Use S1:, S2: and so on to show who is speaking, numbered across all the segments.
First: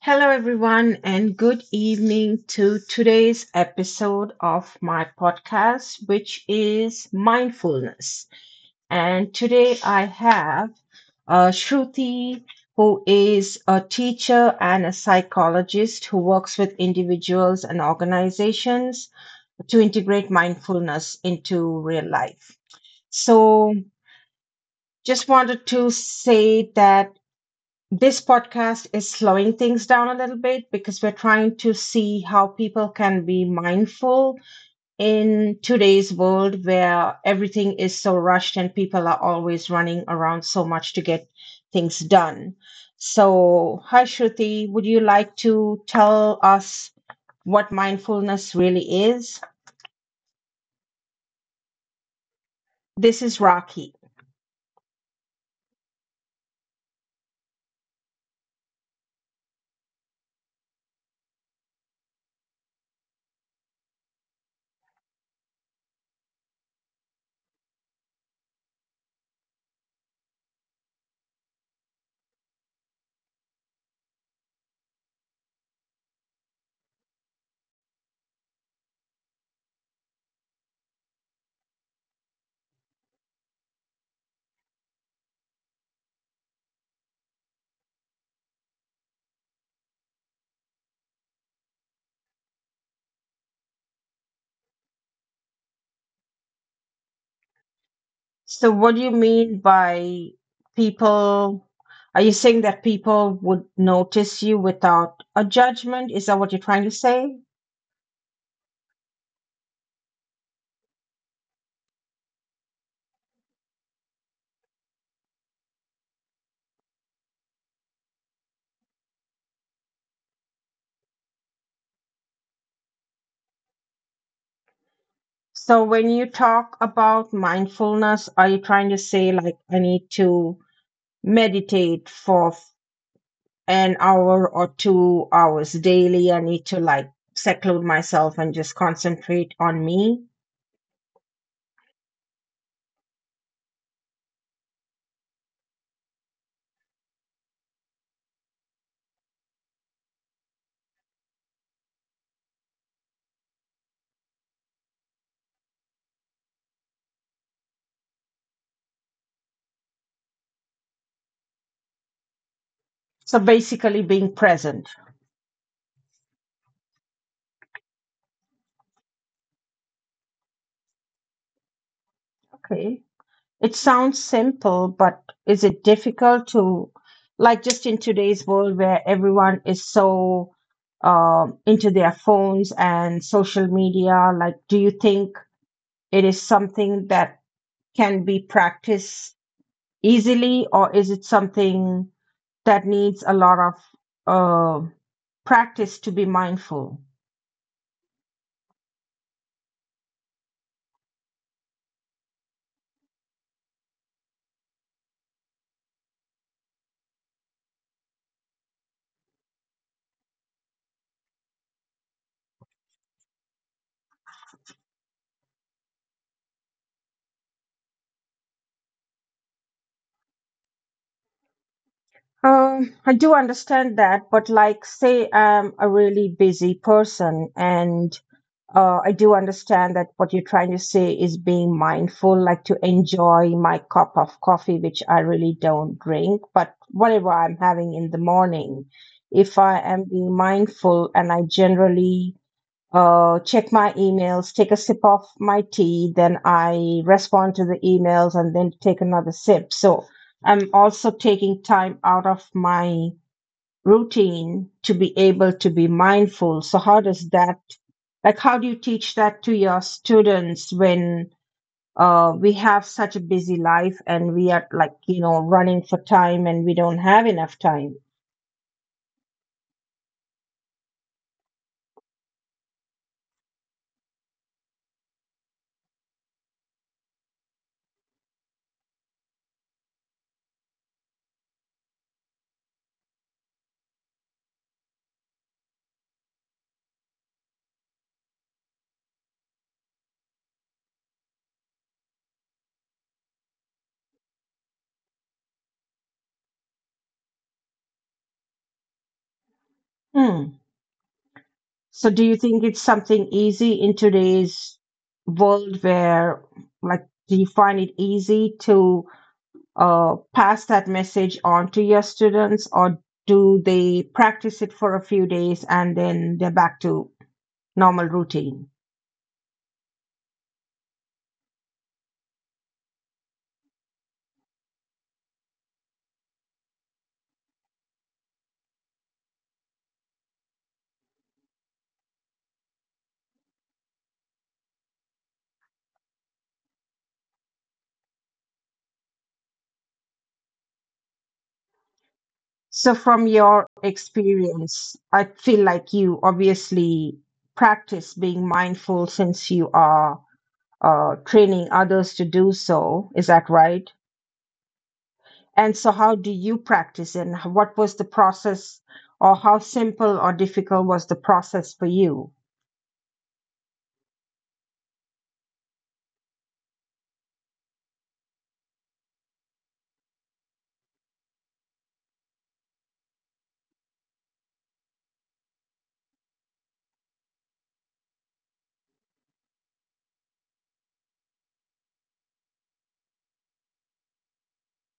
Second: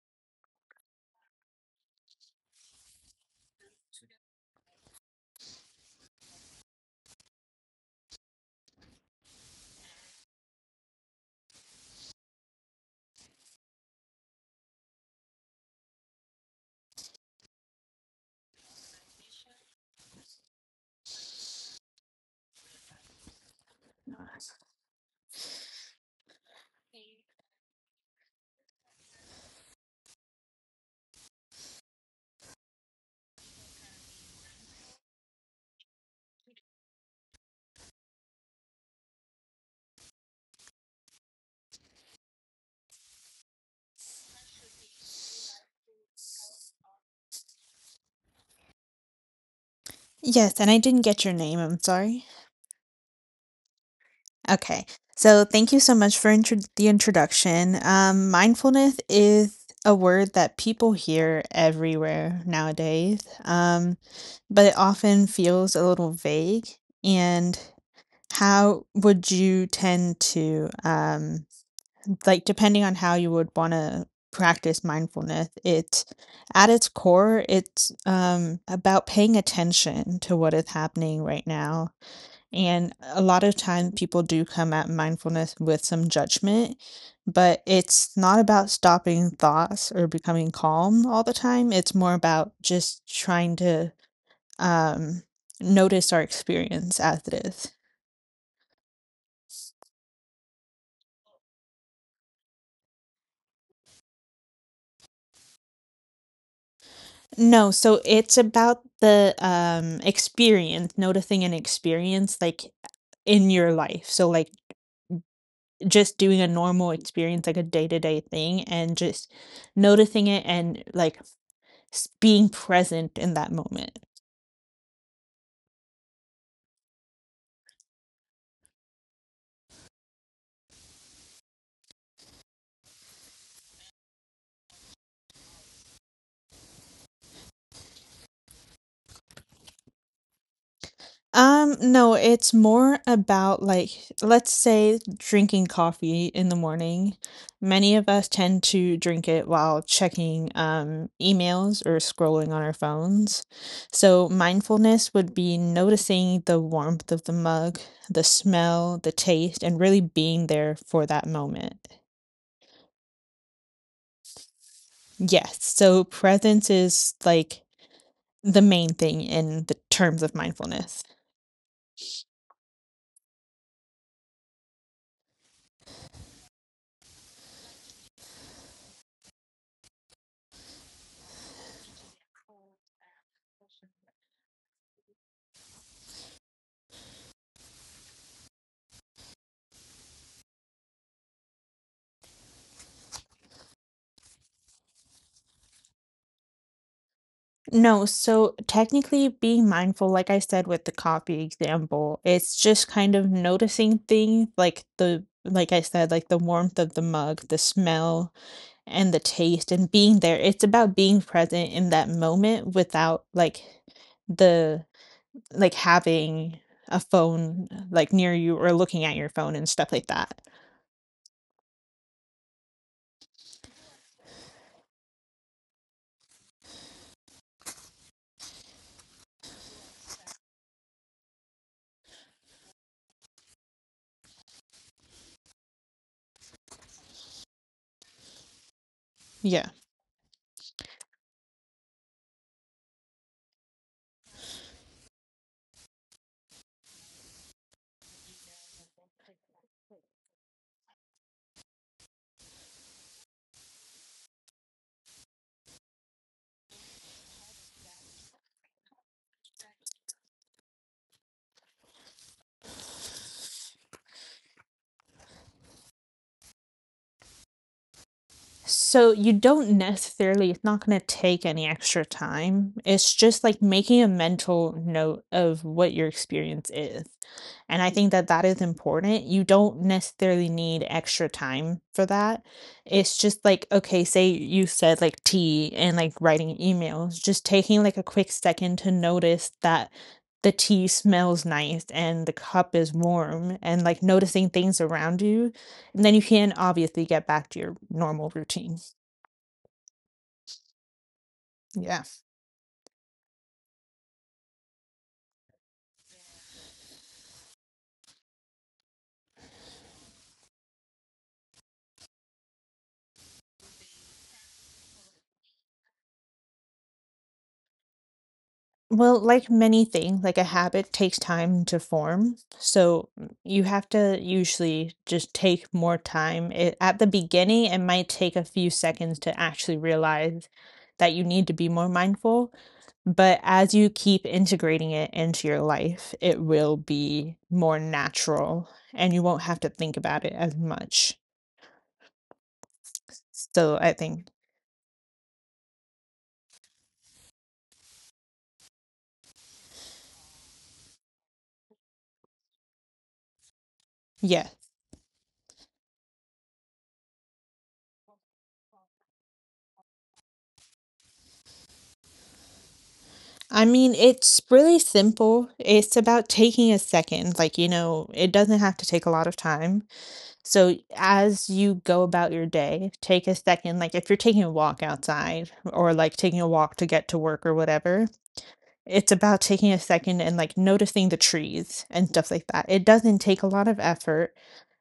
S1: Hello, everyone, and good evening to today's episode of my podcast, which is mindfulness. And today I have Shruti, who is a teacher and a psychologist who works with individuals and organizations to integrate mindfulness into real life. So, just wanted to say that this podcast is slowing things down a little bit because we're trying to see how people can be mindful in today's world where everything is so rushed and people are always running around so much to get things done. So, hi Shruti, would you like to tell us what mindfulness really is?
S2: Yes, and I didn't get your name. I'm sorry.
S1: This is Rocky.
S2: Okay. So thank you so much for the introduction. Mindfulness is a word that people hear everywhere nowadays, um, but it often feels a little vague. And how would you tend to like, depending on how you would want to practice mindfulness, it at its core it's about paying attention to what is happening right now. And a lot of times people do come at mindfulness with some judgment, but it's not about stopping thoughts or becoming calm all the time. It's more about just trying to um notice our experience as it is.
S1: So, what do you mean by people? Are you saying that people would notice you without a judgment? Is that what you're trying to say?
S2: No, so it's about the, experience, noticing an experience, like, in your life. So, like, just doing a normal experience, like a day-to-day thing, and just noticing it and, like, s being present in that moment.
S1: So, when you talk about mindfulness, are you trying to say, like, I need to meditate for an hour or 2 hours daily. I need to like seclude myself and just concentrate on me.
S2: No, it's more about, like, let's say drinking coffee in the morning. Many of us tend to drink it while checking, emails or scrolling on our phones. So mindfulness would be noticing the warmth of the mug, the smell, the taste, and really being there for that moment.
S1: So basically, being present.
S2: Yes, so presence is, like, the main thing in the terms of mindfulness.
S1: Okay. It sounds simple, but is it difficult to, like, just in today's world where everyone is so into their phones and social media? Like, do you think it is something that can be practiced easily, or is it something that needs a lot of uh, practice to be mindful?
S2: No, so technically being mindful, like I said with the coffee example, it's just kind of noticing things like the, like I said, like the warmth of the mug, the smell and the taste and being there. It's about being present in that moment without like the like having a phone like near you or looking at your phone and stuff like that.
S1: I do understand that, but like, say I'm a really busy person and I do understand that what you're trying to say is being mindful, like to enjoy my cup of coffee, which I really don't drink, but whatever I'm having in the morning, if I
S2: Yeah.
S1: am being mindful and I generally check my emails, take a sip of my tea, then I respond to the emails and then take another sip. So I'm also taking time out of my routine to be able to be mindful. So how does that, like, how do you teach that to your students when we have such a busy life and we are like, you know, running for time and we don't have enough time?
S2: So you don't necessarily, it's not gonna take any extra time. It's just like making a mental note of what your experience is. And I think that that is important. You don't necessarily need extra time for that. It's just like, okay, say you said like tea and like writing emails, just taking like a quick second to notice that the tea smells nice and the cup is warm and like noticing things around you, and then you can obviously get back to your normal routine.
S1: Hmm. So
S2: Yeah.
S1: do you think it's something easy in today's world where like do you find it easy to pass that message on to your students or do they practice it for a few days and then they're back to normal routine?
S2: Well, like many things, like a habit takes time to form. So you have to usually just take more time. It, at the beginning, it might take a few seconds to actually realize that you need to be more mindful. But as you keep integrating it into your life, it will be more natural and you won't have to think about it as much.
S1: So from your
S2: So I think,
S1: experience, I feel like you obviously practice being mindful since you are training others to do so. Is that right?
S2: yeah.
S1: And so, how do you practice and what was the process, or how simple or difficult was the process for you?
S2: I mean, it's really simple. It's about taking a second. Like, you know, it doesn't have to take a lot of time. So, as you go about your day, take a second. Like, if you're taking a walk outside or like taking a walk to get to work or whatever, it's about taking a second and like noticing the trees and stuff like that. It doesn't take a lot of effort.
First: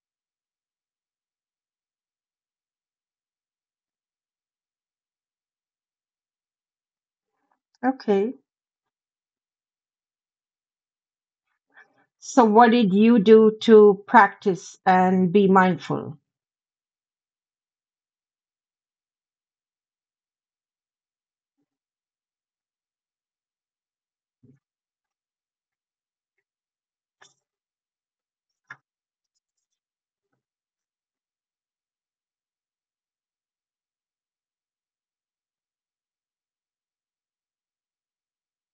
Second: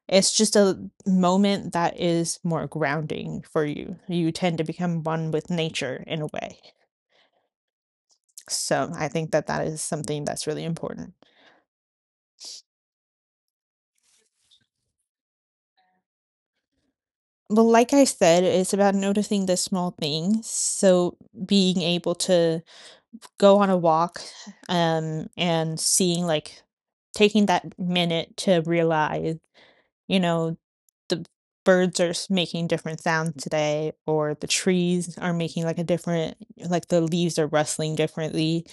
S2: It's just a moment that is more grounding for you. You tend to become one with nature in a way.
S1: Okay.
S2: So I think that that is something that's really important.
S1: So, what did you do to practice and be mindful?
S2: Well, like I said, it's about noticing the small things. So being able to go on a walk, and seeing like taking that minute to realize, you know, the birds are making different sounds today, or the trees are making like a different, like the leaves are rustling differently,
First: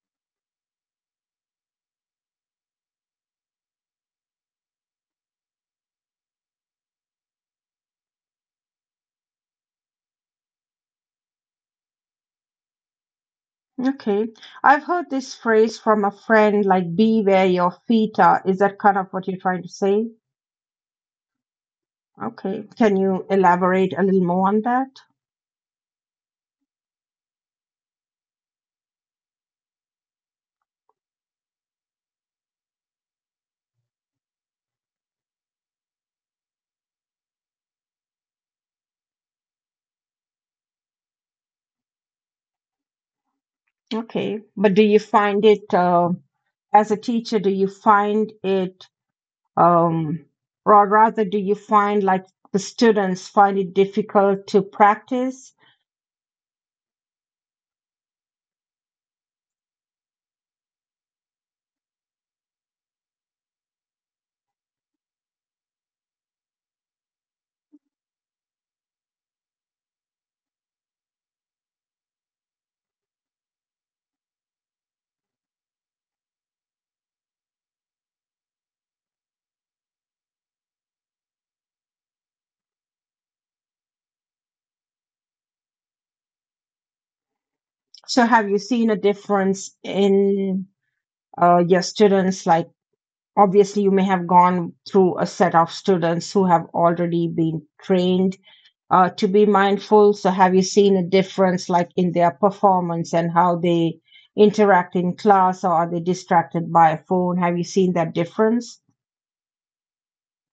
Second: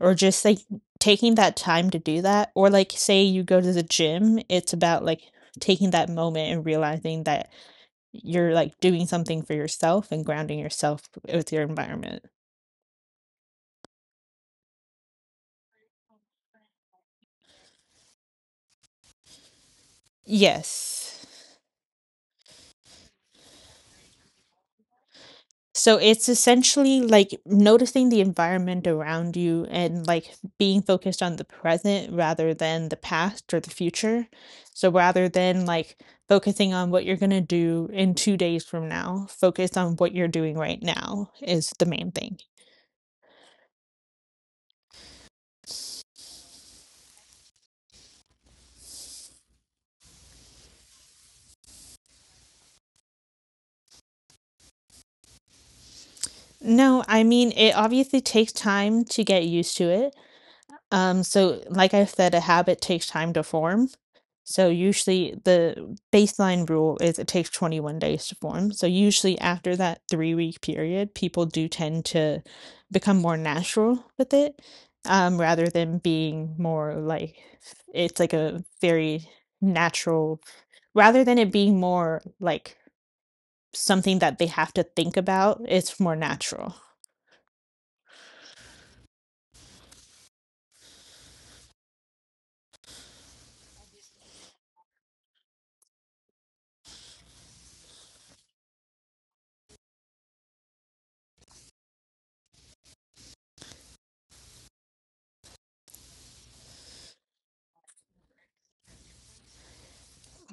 S2: or just like taking that time to do that. Or like say you go to the gym, it's about like taking that moment and realizing that you're, like, doing something for yourself and grounding yourself with your environment.
S1: Okay. I've heard this phrase from a friend like, be where your feet are. Is that kind of what you're trying to say?
S2: Yes.
S1: Okay. Can you elaborate a little more on that?
S2: So it's essentially, like, noticing the environment around you and, like, being focused on the present rather than the past or the future. So rather than, like, focusing on what you're gonna do in 2 days from now, focus on what you're doing right now is the main thing.
S1: Okay. But do you find it, as a teacher, do you find it, um, or rather, do you find like the students find it difficult to practice?
S2: No, I mean, it obviously takes time to get used to it. So like I said, a habit takes time to form. So usually the baseline rule is it takes 21 days to form. So usually after that 3 week period, people do tend to become more natural with it, rather than being more like it's like a very natural, rather than it being more like something that they have to think about, it's more natural.
S1: So have you seen a difference in your students like? Obviously you may have gone through a set of students who have already been trained to be mindful, so have you seen a difference like in their performance and how they interact in class, or are they distracted by a phone? Have you seen that difference?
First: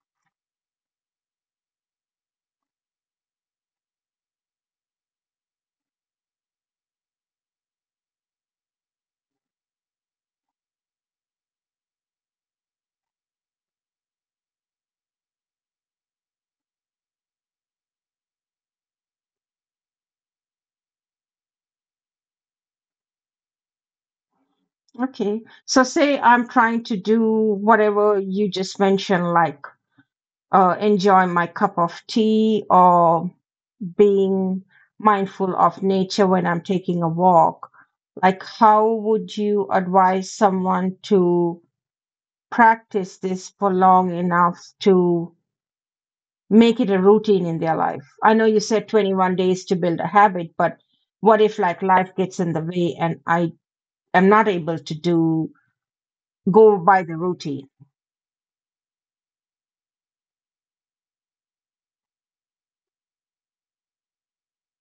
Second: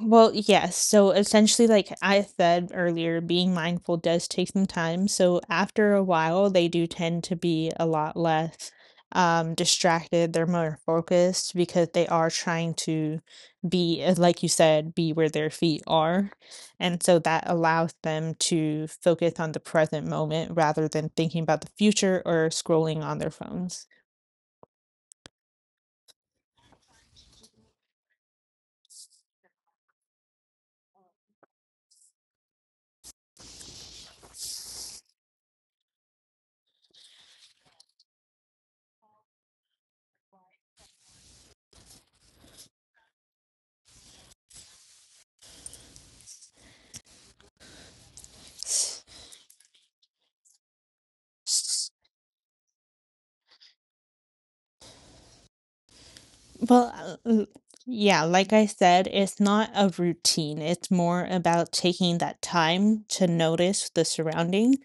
S2: Well, yes. So essentially, like I said earlier, being mindful does take some time. So after a while, they do tend to be a lot less distracted. They're more focused because they are trying to be, like you said, be where their feet are. And so that allows them to focus on the present moment rather than thinking about the future or scrolling on their phones.
S1: Okay, so say I'm trying to do whatever you just mentioned, like enjoy my cup of tea or being mindful of nature when I'm taking a walk. Like, how would you advise someone to practice this for long enough to make it a routine in their life? I know you said 21 days to build a habit, but what if like life gets in the way and I am not able to do go by
S2: Well,
S1: the
S2: uh,
S1: routine?
S2: yeah, like I said, it's not a routine. It's more about taking that time to notice the surrounding.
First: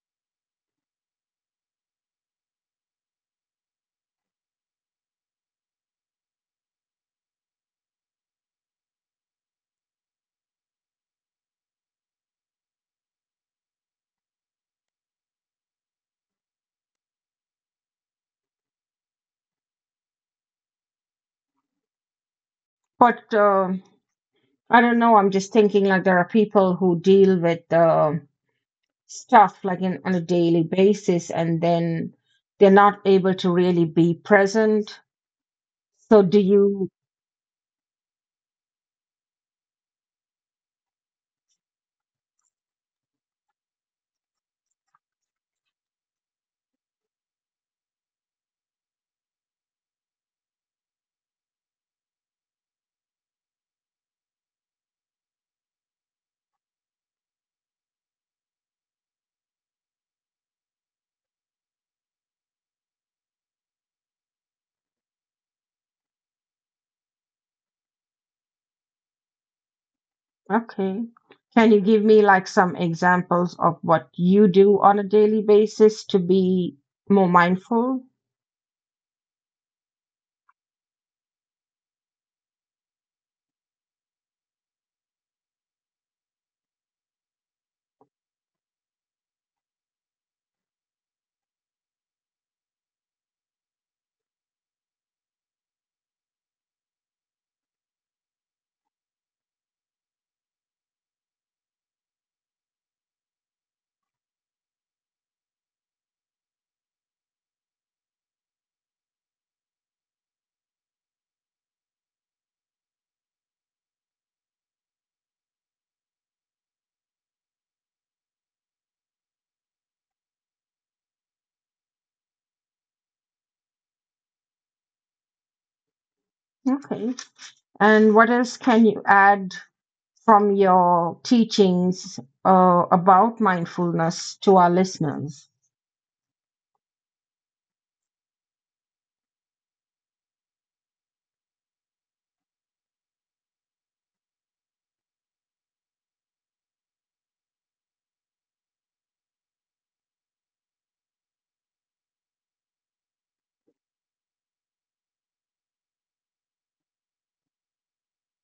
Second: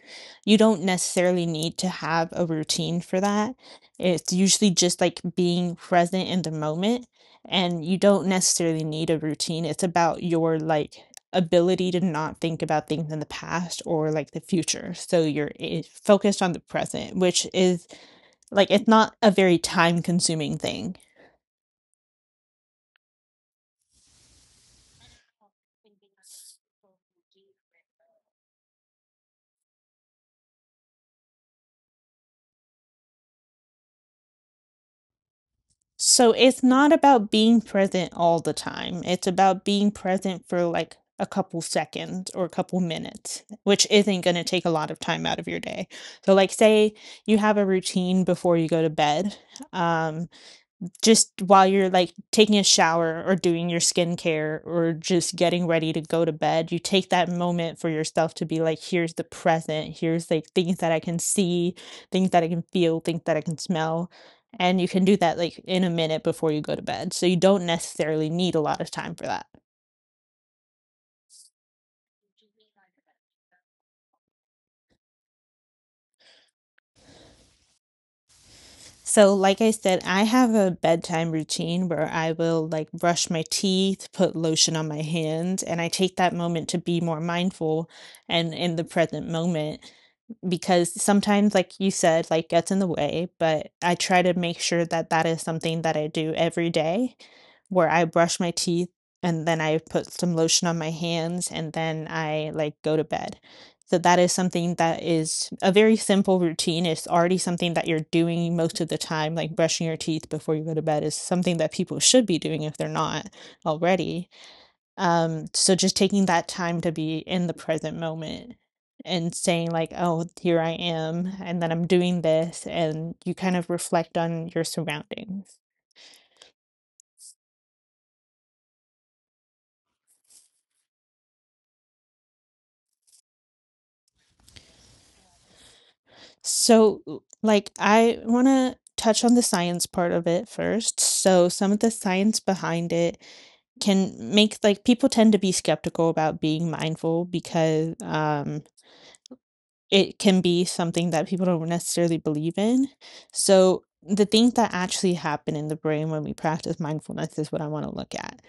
S2: You don't necessarily need to have a routine for that. It's usually just like being present in the moment, and you don't necessarily need a routine. It's about your like ability to not think about things in the past or like the future. So you're focused on the present, which is like it's not a very time consuming thing.
S1: But I don't know. I'm just thinking like there are people who deal with stuff like in, on a daily basis and then they're not able to really be present. So do
S2: So it's
S1: you—
S2: not about being present all the time. It's about being present for like a couple seconds or a couple minutes, which isn't going to take a lot of time out of your day. So like say you have a routine before you go to bed. Um just while you're like taking a shower or doing your skincare or just getting ready to go to bed, you take that moment for yourself to be like, here's the present, here's like things that I can see, things that I can feel, things that I can smell. And you can do that like in a minute before you go to bed. So you don't necessarily need a lot of time for that.
S1: Okay. Can you give me like some examples of what you do on a daily basis to be more mindful?
S2: So, like I said, I have a bedtime routine where I will like brush my teeth, put lotion on my hands, and I take that moment to be more mindful and in the present moment, because sometimes like you said like gets in the way, but I try to make sure that that is something that I do every day, where I brush my teeth and then I put some lotion on my hands and then I like go to bed. So that is something that is a very simple routine. It's already something that you're doing most of the time, like brushing your teeth before you go to bed is something that people should be doing if they're not already. So just taking that time to be in the present moment and saying like, "Oh, here I am, and then I'm doing this," and you kind of reflect on your surroundings.
S1: Okay. And what else can you add from your teachings about mindfulness to our listeners?
S2: So, like, I want to touch on the science part of it first. So, some of the science behind it can make like people tend to be skeptical about being mindful because it can be something that people don't necessarily believe in. So, the things that actually happen in the brain when we practice mindfulness is what I want to look at.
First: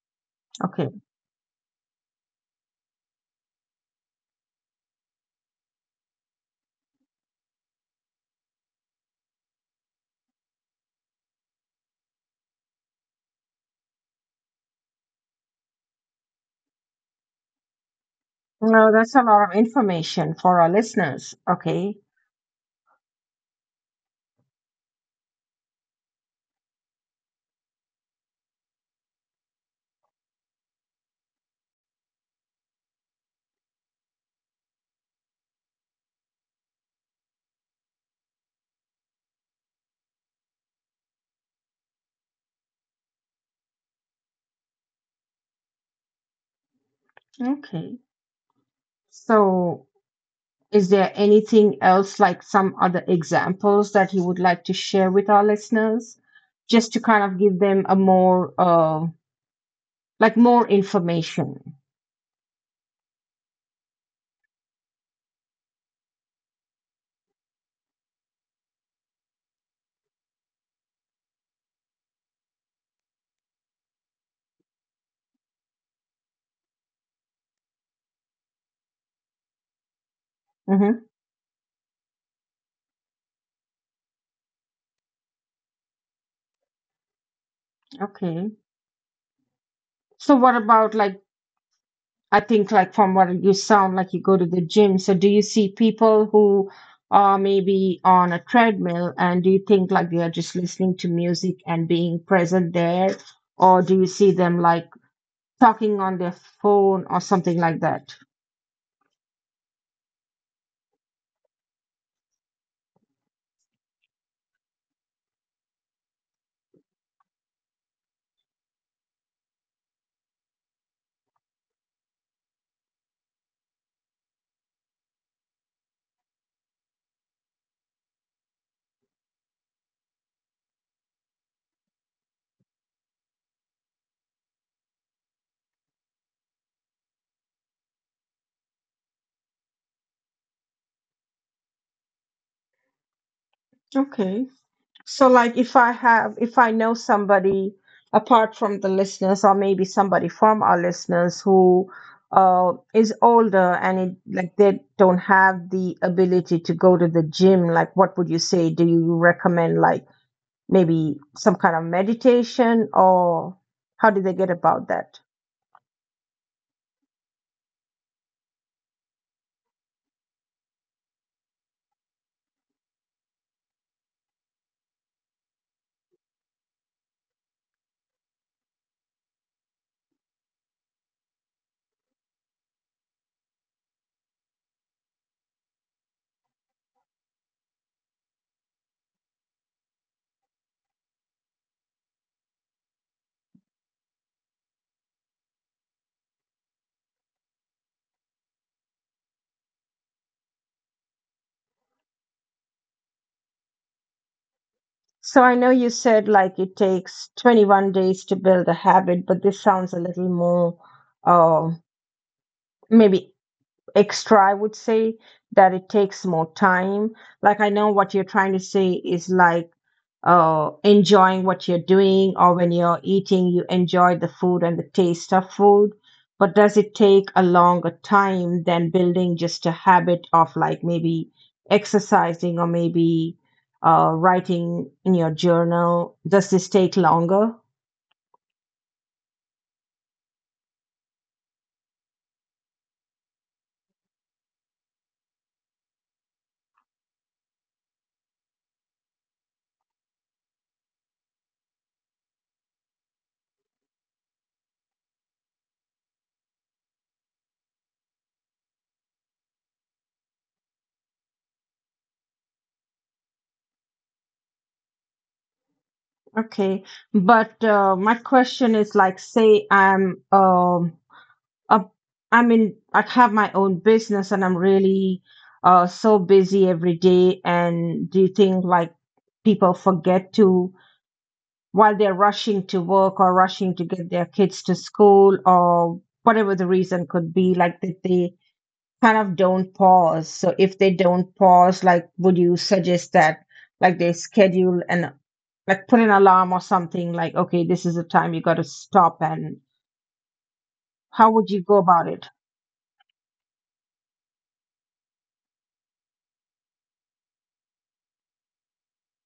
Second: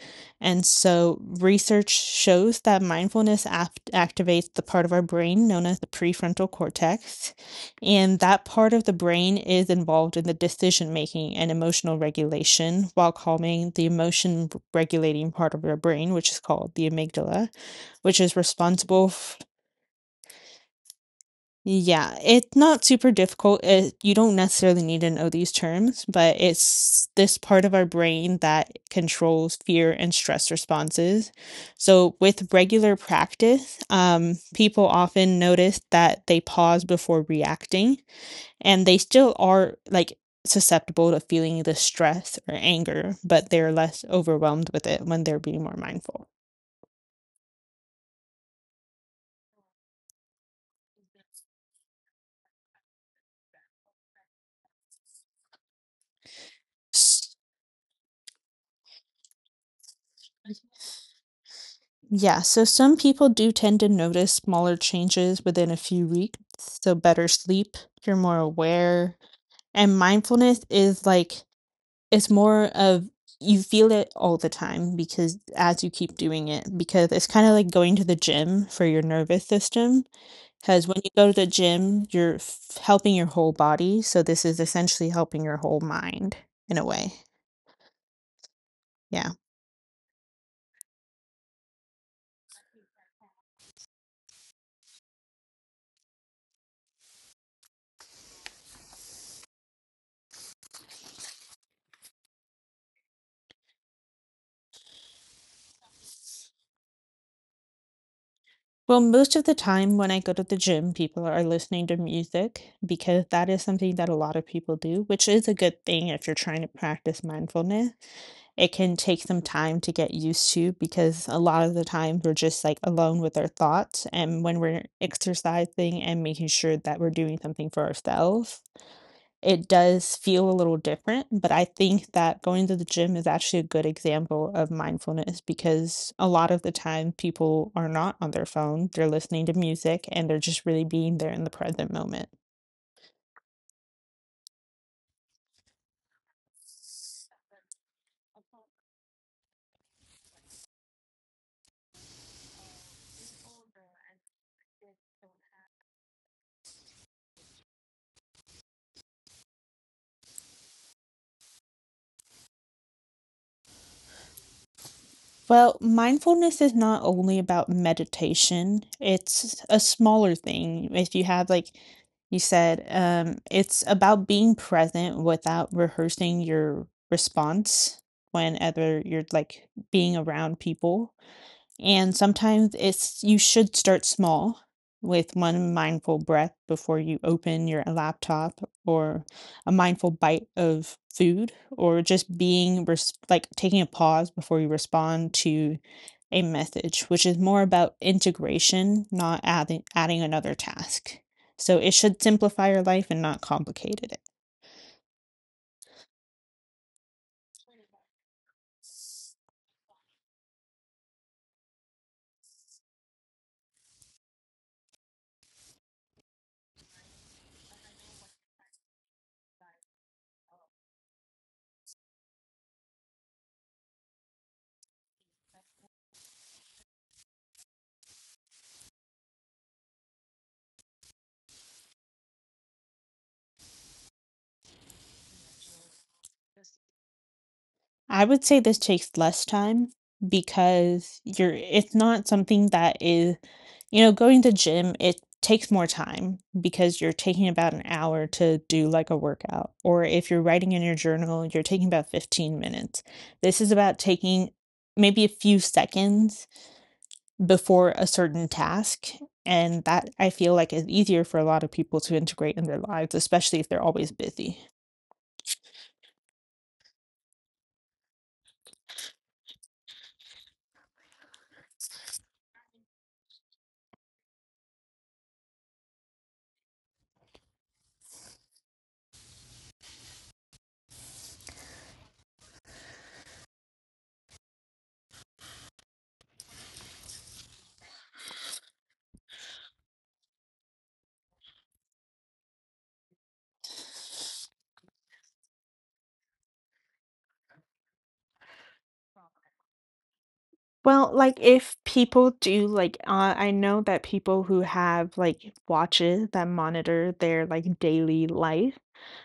S2: And
S1: Okay.
S2: so, research shows that mindfulness activates the part of our brain known as the prefrontal cortex. And that part of the brain is involved in the decision making and emotional regulation while calming the emotion regulating part of our brain, which is called the amygdala, which is
S1: Well,
S2: responsible
S1: that's a lot of information for our listeners. Okay.
S2: yeah, it's not super difficult. It, you don't necessarily need to know these terms, but it's this part of our brain that controls fear and stress responses. So, with regular practice, people often notice that they pause before reacting and they still are like susceptible to feeling the stress or anger, but they're less overwhelmed with it when they're being more mindful.
S1: Okay. So is there anything else, like some other examples that you would like to share with our listeners, just to kind of give them a more, like more information?
S2: Yeah, so some people do tend to notice smaller changes within a few weeks. So better sleep, you're more aware. And mindfulness is like, it's more of you feel it all the time because as you keep doing it, because it's kind of like going to the gym for your nervous system. Because when
S1: Mm-hmm.
S2: you go to the gym, you're helping your whole body. So this is essentially helping your whole mind in a way.
S1: Okay.
S2: Yeah.
S1: So what about like I think like from what you sound like you go to the gym. So do you see people who are maybe on a treadmill and do you think like they are just listening to music and being present there? Or do you see them like talking on their phone or something like that?
S2: Well, most of the time when I go to the gym, people are listening to music because that is something that a lot of people do, which is a good thing if you're trying to practice mindfulness. It can take some time to get used to because a lot of the time we're just like alone with our thoughts. And when we're exercising and making sure that we're doing something for ourselves, it does feel a little different, but I think that going to the gym is actually a good example of mindfulness because a lot of the time people are not on their phone, they're listening to music and they're just really being there in the present moment.
S1: Okay. So, like, if I have, if I know somebody apart from the listeners, or maybe somebody from our listeners who is older and it, like they don't have the ability to go to the gym, like, what would you say? Do you recommend like maybe some kind of meditation, or how do they get about that?
S2: Well, mindfulness is not only about meditation. It's a smaller thing. If you have, like you said, it's about being present without rehearsing your response whenever you're like being around people. And sometimes it's you should start small with one mindful breath before you open your laptop, or a mindful bite of food, or just like taking a pause before you respond to a message, which is more about integration, not adding another task. So it should simplify your life and not complicate it.
S1: So I know you said like it takes 21 days to build a habit, but this sounds a little more uh, maybe extra, I would say, that it takes more time. Like I know what you're trying to say is like enjoying what you're doing or when you're eating, you enjoy the food and the taste of food. But does it take a longer time than building just a habit of like maybe exercising or maybe writing in your journal? Does this take longer?
S2: I would say this takes less time because you're it's not something that is. You know, going to gym, it takes more time because you're taking about an hour to do like a workout. Or if you're writing in your journal, you're taking about 15 minutes. This is about taking maybe a few seconds before a certain task. And that I feel like is easier for a lot of people to integrate in their lives, especially if they're always busy.
S1: Okay. But my question is like, say I'm uh, i mean, I have my own business and I'm really so busy every day. And do you think like people forget to, while they're rushing to work or rushing to get their kids to school or whatever the reason could be, like that they kind of don't pause? So if they don't pause, like, would you suggest that like they schedule and like put an alarm or something like, okay, this is the time you got to stop and
S2: Well,
S1: how
S2: like
S1: would you go
S2: if
S1: about it?
S2: people do like I know that people who have like watches that monitor their like daily life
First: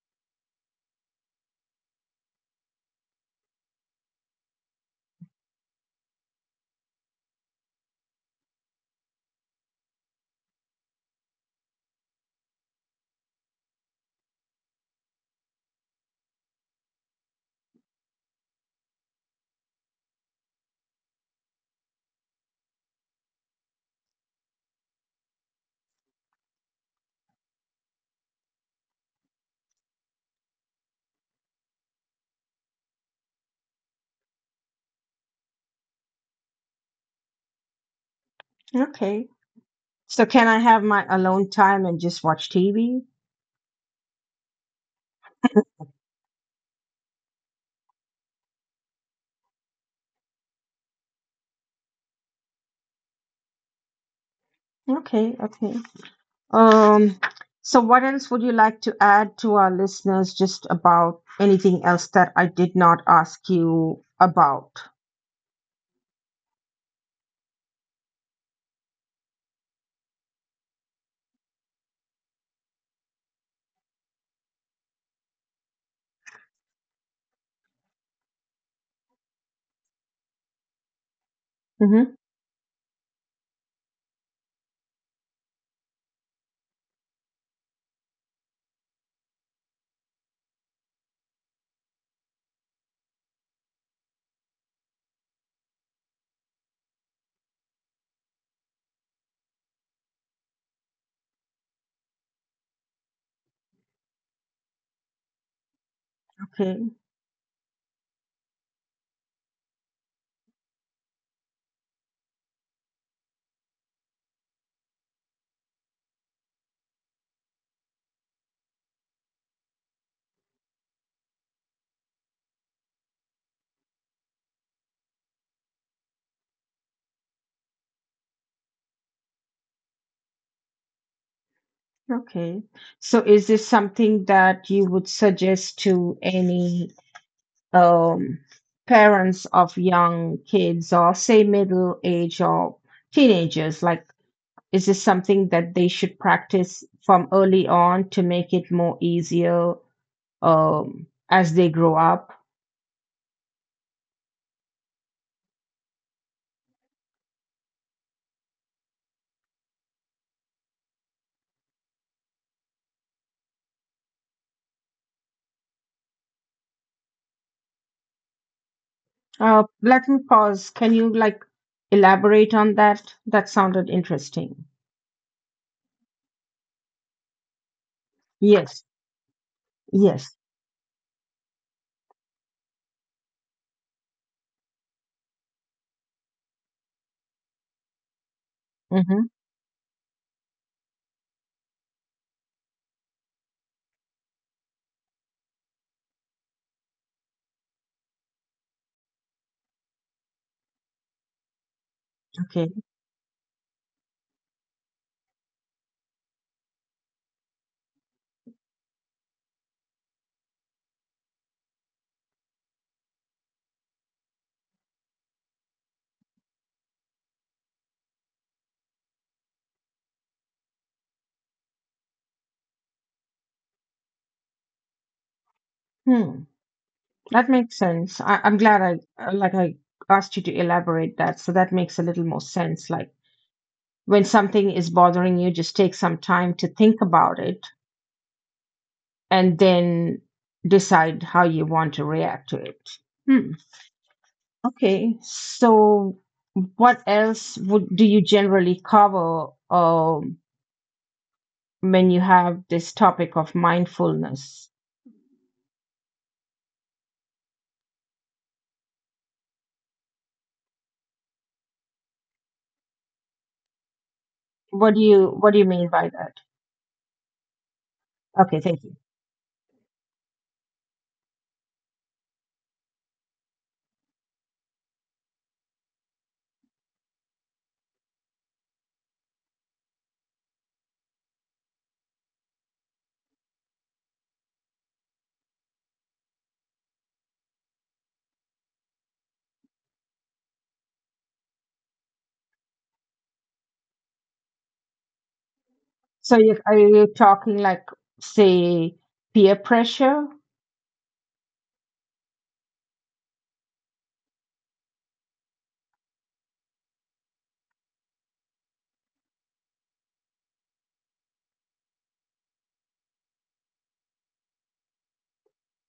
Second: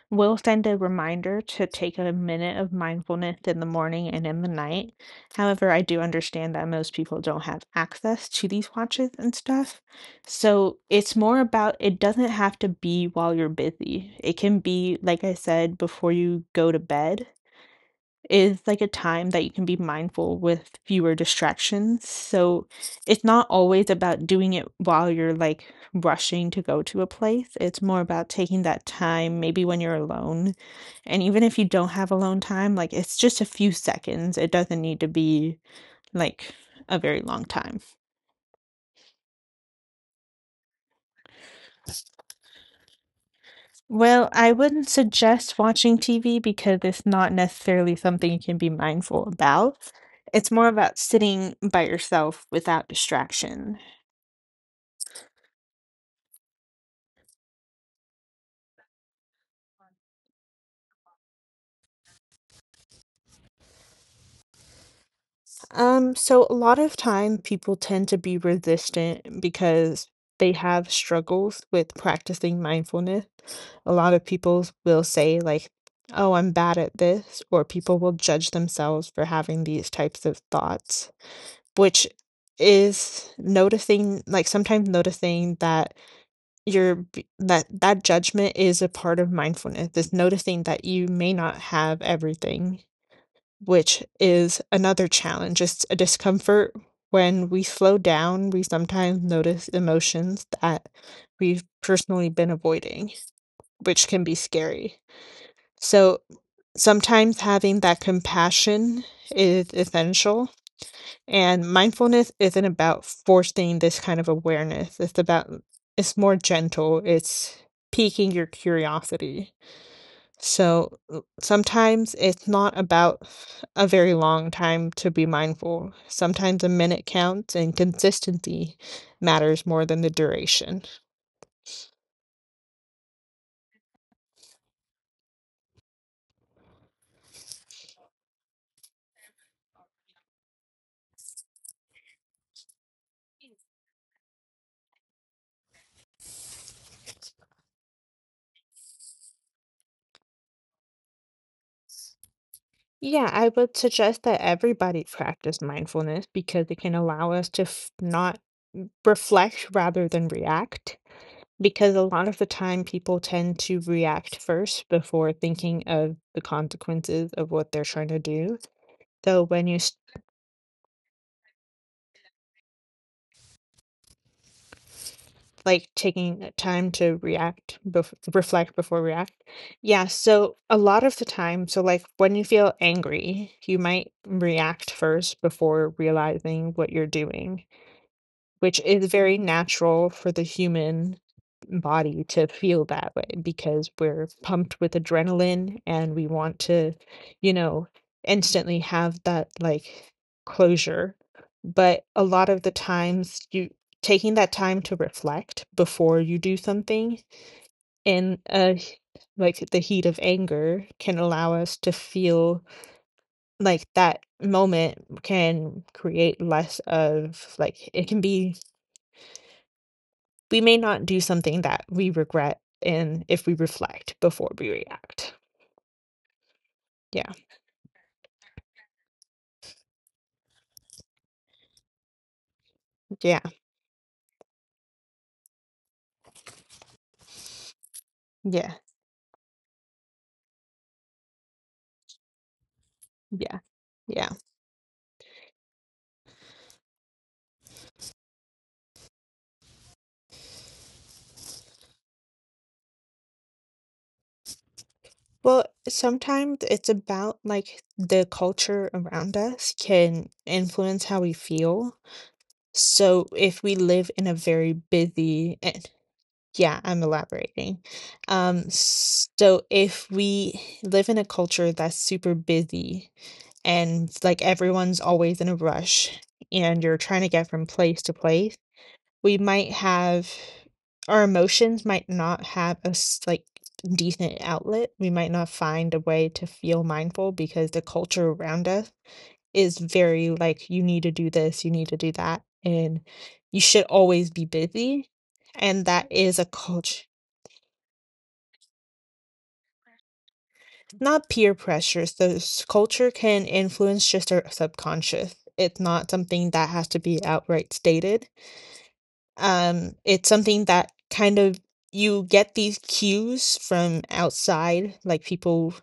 S2: We'll send a reminder to take a minute of mindfulness in the morning and in the night. However, I do understand that most people don't have access to these watches and stuff. So it's more about it doesn't have to be while you're busy. It can be, like I said, before you go to bed is like a time that you can be mindful with fewer distractions. So it's not always about doing it while you're like rushing to go to a place. It's more about taking that time, maybe when you're alone. And even if you don't have alone time, like it's just a few seconds. It doesn't need to be like a very long time.
S1: Okay. So can I have my alone time and just watch TV?
S2: Well, I wouldn't suggest watching TV because it's not necessarily something you can be mindful about. It's more about sitting by yourself without distraction.
S1: Okay, okay. Um, so what else would you like to add to our listeners just about anything else that I did not ask you about?
S2: So a lot of time people tend to be resistant because they have struggles with practicing mindfulness. A lot of people will say like, "Oh, I'm bad at this," or people will judge themselves for having these types of thoughts, which
S1: Hmm.
S2: is noticing, like, sometimes noticing that that judgment is a part of mindfulness, is noticing that you may not have everything, which is another challenge. It's a discomfort when we slow down. We sometimes notice emotions that we've personally been avoiding, which can be scary. So
S1: Okay,
S2: sometimes having that compassion is essential. And mindfulness isn't about forcing this kind of awareness. It's about, it's more gentle. It's piquing your curiosity, so sometimes it's not about a very long time to be mindful. Sometimes a minute counts and consistency matters more than the duration.
S1: okay. So is this something that you would suggest to any um parents of young kids or say middle age or teenagers like is this something that they should practice from early on to make it more easier as they grow up?
S2: Yeah, I would suggest that everybody practice mindfulness because it can allow us to f- not reflect rather than react. Because a lot of the time, people tend to react first before thinking of the consequences of what they're trying to do. So when you
S1: Let me pause. Can you like elaborate on that? That sounded interesting.
S2: like taking time to reflect
S1: Yes.
S2: before react. Yeah,
S1: Yes.
S2: so a lot of the time, so like when you feel angry, you might react first before realizing what you're doing, which is
S1: Mm-hmm.
S2: very natural for the human body to feel that way because we're pumped with adrenaline and we want to, you know, instantly have that like closure. But a lot of
S1: Okay.
S2: the times you taking that time to reflect before you do something in a like the heat of anger can allow us to feel like that moment can create less of like it can be. We may not do something that we regret in if we reflect before we react.
S1: Hmm.
S2: Yeah.
S1: That makes sense. I'm glad I like I asked you to elaborate that, so that makes a little more sense. Like
S2: Yeah.
S1: when something is bothering you, just take some time to think about it
S2: Yeah.
S1: and then decide how you want to react to it. Hmm.
S2: Yeah. Yeah.
S1: Okay. So, what else would do you generally cover when you have this topic of mindfulness?
S2: Well, sometimes it's about like the culture around us can influence how we feel. So if we live in a very
S1: What do you
S2: busy
S1: mean
S2: and
S1: by that?
S2: yeah, I'm elaborating.
S1: Okay,
S2: Um,
S1: thank you.
S2: so if we live in a culture that's super busy and like everyone's always in a rush and you're trying to get from place to place, we might have our emotions might not like decent outlet. We might not find a way to feel mindful because the culture around us is very like you need to do this, you need to do that, and you should always be busy. And that
S1: So,
S2: is a
S1: are you
S2: culture,
S1: talking like say peer pressure?
S2: not peer pressures. Those culture can influence just our subconscious. It's not something that has to be outright stated. It's something that kind of you get these cues from outside. Like people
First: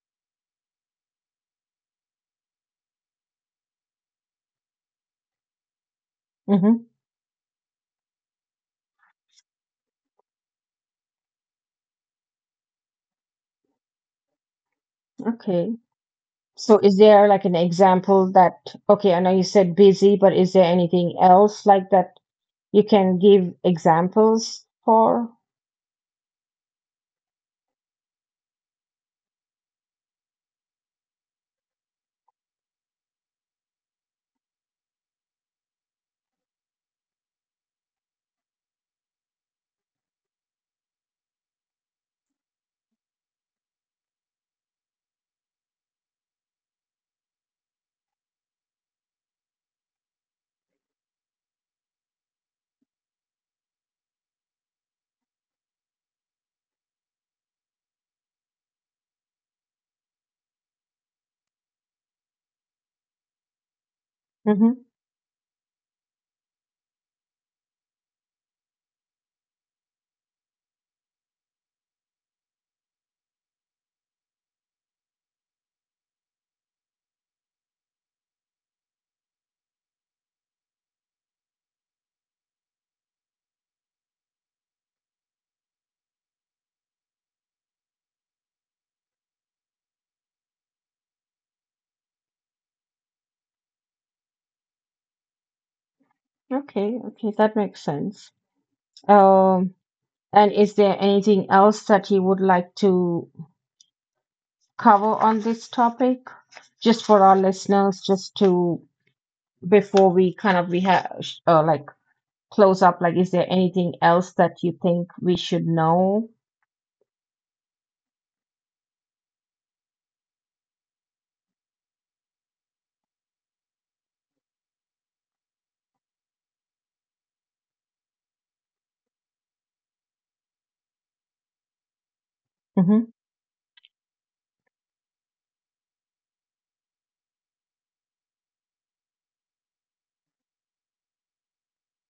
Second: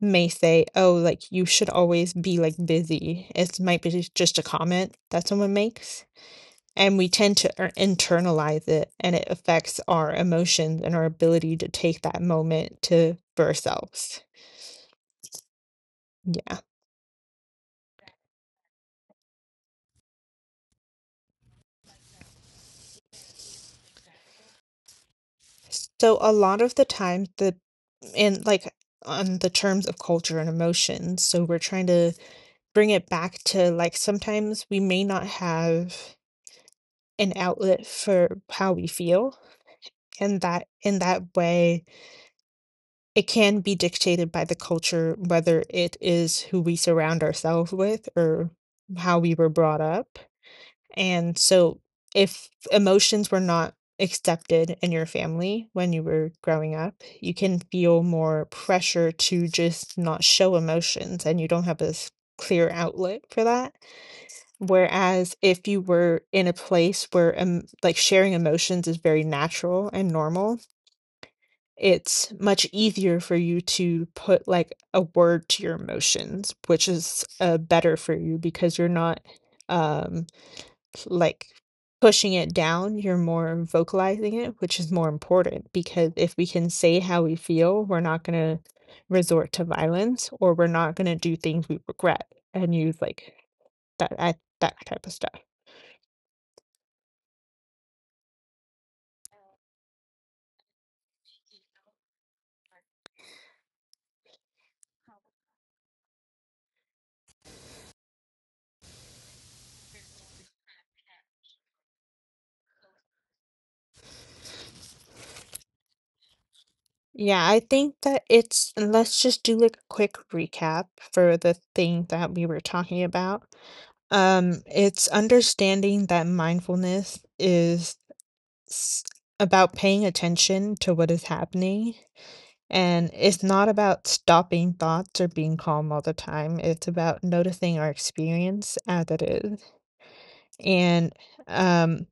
S2: may say, "Oh, like you should always be like busy." It might be just a comment that someone makes,
S1: Mm-hmm.
S2: and we tend to internalize it, and it affects our emotions and our ability to take that moment to for ourselves.
S1: Okay.
S2: Yeah.
S1: So, is there like an example that okay? I know you said busy, but is there anything else like that you can give examples for?
S2: So a lot of the times, the and like on the terms of culture and emotions, so we're trying to bring it back to like sometimes we may not have an outlet for how we feel, and that in that way it can be dictated by the culture, whether it is who we surround ourselves with or how we were brought up. And so if emotions were not accepted in your family when you were growing up, you can feel more pressure to just not show emotions, and you don't have this clear outlet for that.
S1: Hmm.
S2: Whereas if you were in a place where like sharing emotions is very natural and normal, it's much easier for you to put like a word to your emotions, which is better for you because you're not um, like pushing it down. You're more vocalizing it, which is more important because if we can say how we feel, we're not going to resort to violence or we're not going to do things we regret and use like that type of stuff.
S1: Okay, okay, that makes sense. Um, and is there anything else that you would like to cover on this topic, just for our listeners, just to before we kind of we have like close up? Like, is there anything else that you think we should know?
S2: Yeah, I think that it's let's just do like a quick recap for the thing that we were talking about. It's understanding that mindfulness is s- about paying attention to what is happening. And
S1: Mm-hmm.
S2: it's not about stopping thoughts or being calm all the time. It's about noticing our experience as it is. And um,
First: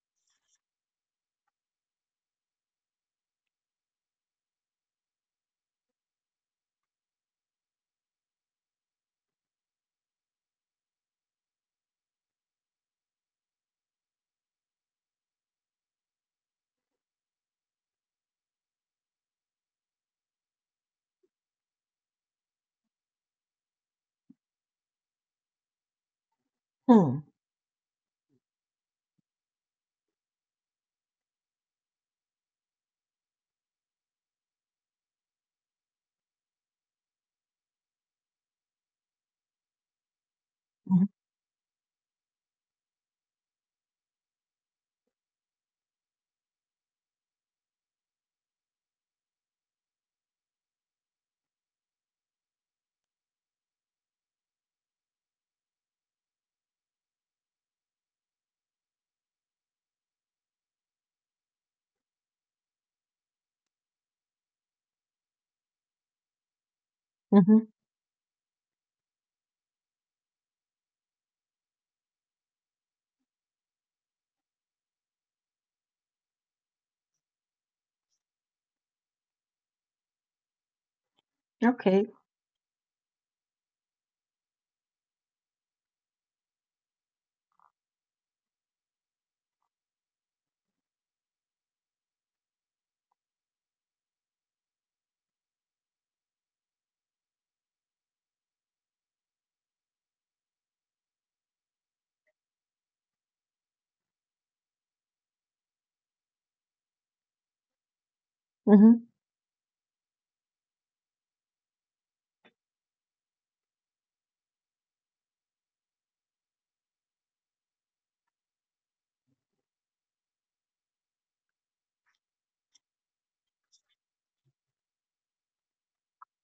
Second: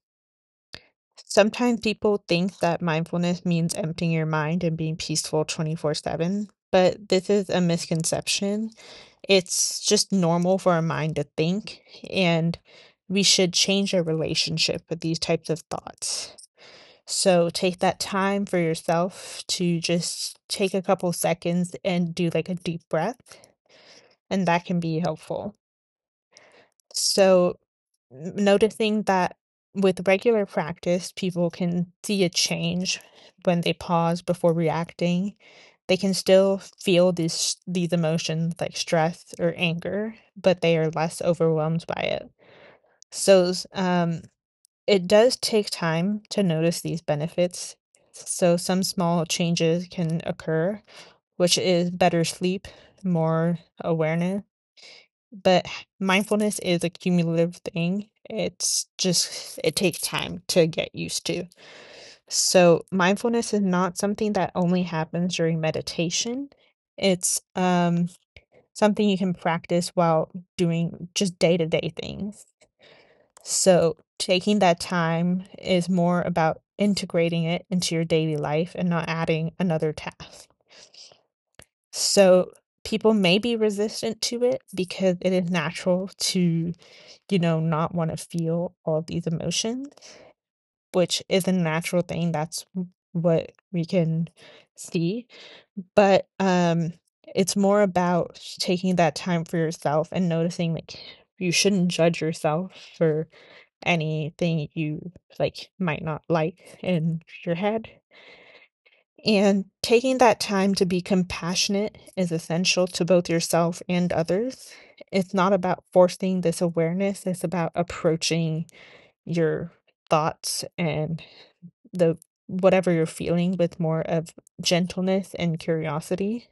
S2: Sometimes people think that mindfulness means emptying your mind and being peaceful 24/7, but this is a misconception. It's just normal for our mind to think, and we should change our relationship with these types of thoughts. So take that time for yourself to just take a couple seconds and do like a deep breath, and that can be helpful.
S1: Hmm.
S2: So N noticing that with regular practice, people can see a change when they pause before reacting. They can still feel these emotions like stress or anger, but they are less overwhelmed by it. So, s it does take time to notice these benefits. So some small changes can occur, which is better sleep, more awareness. But mindfulness is a cumulative thing. It's just, it takes time to get used to. So, mindfulness is not something that only happens during meditation. It's
S1: Mhm.
S2: something you can practice while doing just day to day things. So, taking that time is more about integrating it into your daily life and not adding another task.
S1: Okay.
S2: So, people may be resistant to it because it is natural to not want to feel all these emotions, which is a natural thing. What we can see. But it's more about taking that time for yourself and noticing like you shouldn't judge yourself for anything you like might not like in your head.
S1: Mhm.
S2: And taking that time to be compassionate is essential to both yourself and others. It's not about forcing this awareness, it's about approaching your thoughts and the whatever you're feeling with more of gentleness and curiosity.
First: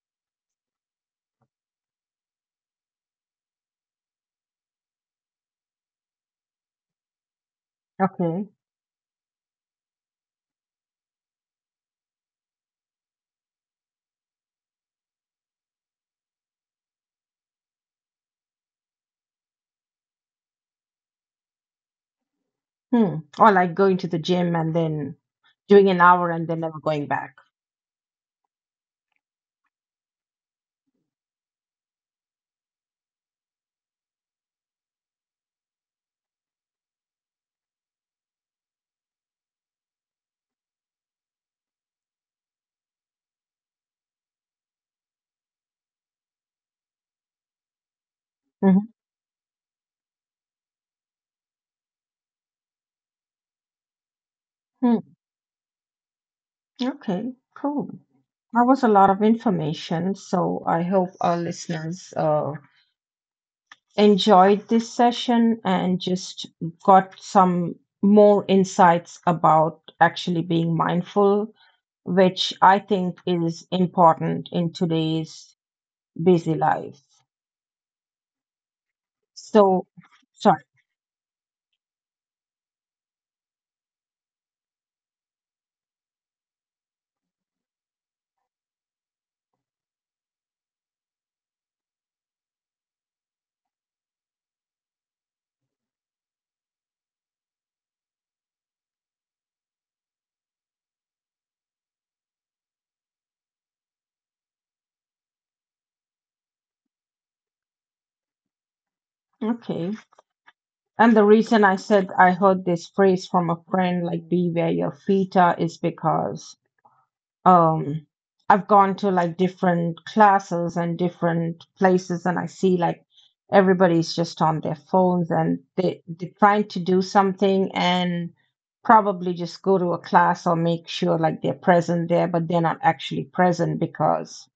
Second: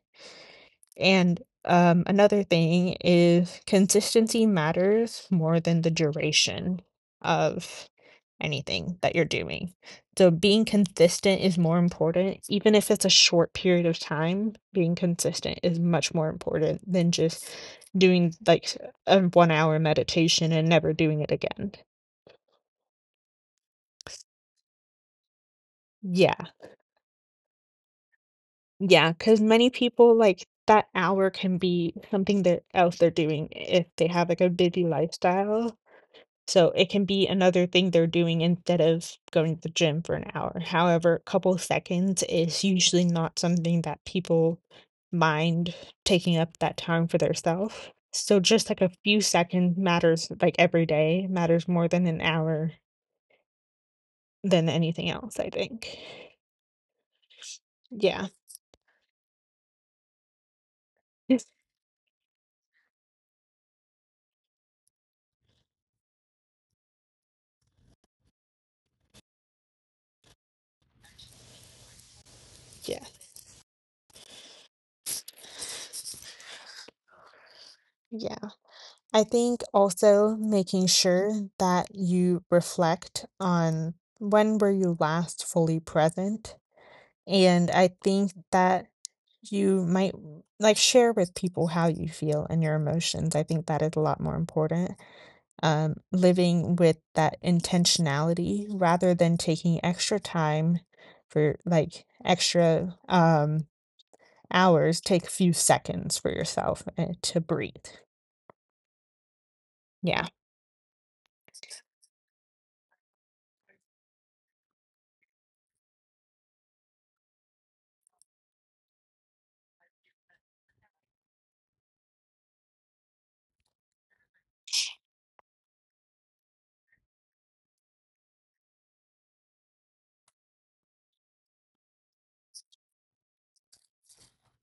S2: And another thing is consistency matters more than the duration of
S1: Okay.
S2: anything that you're doing. So being consistent is more important, even if it's a short period of time. Being consistent is much more important than just doing like a 1 hour meditation and never doing it again.
S1: Hmm. Or like going to the gym and then doing an hour
S2: Yeah.
S1: and then never going back.
S2: Yeah, because many people, like, that hour can be something that else they're doing if they have, like, a busy lifestyle. So it can be another thing they're doing instead of going to the gym for an hour. However, a couple seconds is usually not something that people mind taking up that time for themselves. So just, like, a
S1: Mhm.
S2: few seconds matters, like, every day, matters more than an hour than
S1: Hmm.
S2: anything else, I think.
S1: Okay. Cool.
S2: Yeah.
S1: That was a lot of information. So I hope our listeners enjoyed this session and just got some more insights about actually being mindful, which I
S2: Yeah.
S1: think is important in today's busy life.
S2: Yeah. I think
S1: So,
S2: also
S1: sorry.
S2: making sure that you reflect on when were you last fully present. And I think that you might like share with people how you feel and your emotions. I think that is a lot more important. Living with that intentionality rather than taking extra time for like extra hours, take a few seconds for yourself to breathe.
S1: Okay.
S2: Yeah.
S1: And the reason I said I heard this phrase from a friend, like be where your feet are, is because um I've gone to like different classes and different places and I see like everybody's just on their phones and they're trying to do something and probably just go to a class or make sure like they're present there but they're not actually present because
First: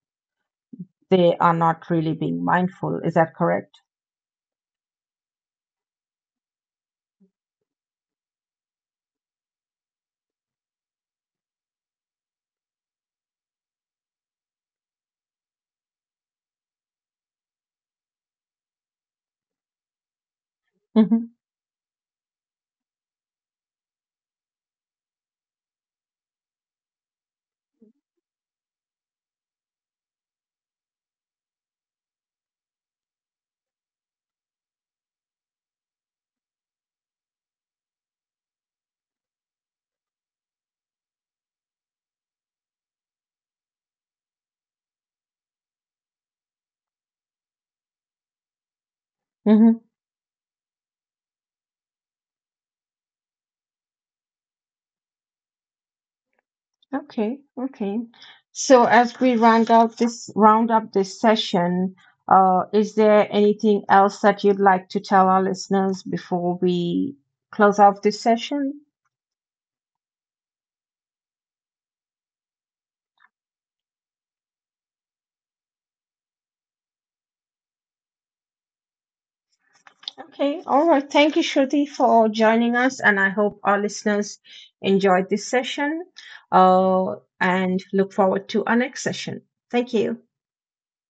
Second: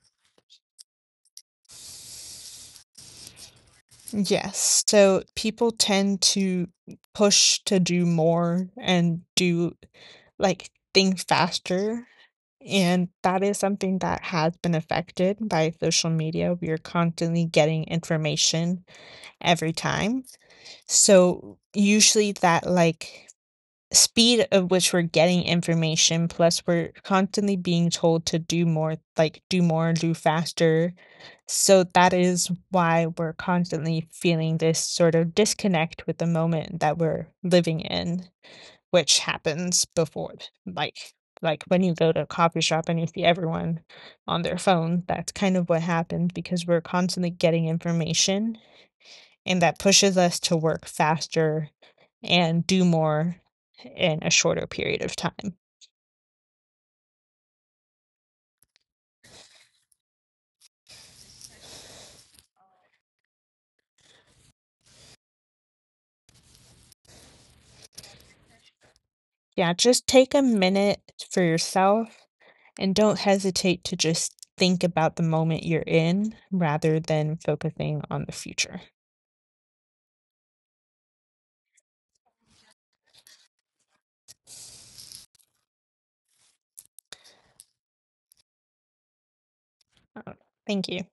S1: they are not really being mindful. Is that correct?
S2: Yes. So people tend to push to do more and do like think faster. And that is something that has been affected by social media. We are constantly getting information every time.
S1: Hmm.
S2: So usually that like speed of which we're getting information plus we're constantly being told to do more like do more do faster, so that is why we're constantly feeling this sort of disconnect with the moment that we're living in, which happens before like like when you go to a coffee shop and you see everyone on their phone. That's kind of what happens because we're constantly getting information and that
S1: Hmm.
S2: pushes us to work faster and do more in a shorter period of time.
S1: Okay, okay. So as we round up this session, is there anything else that you'd like to tell our listeners before we close off this session?
S2: Yeah, just take a minute for yourself and don't hesitate to just think about the moment you're in rather than focusing on the future.
S1: Okay, all right. Thank you, Shruti, for joining us, and I hope our listeners enjoyed this session, and look forward to our next session. Thank you.
S2: Uh, Thank you.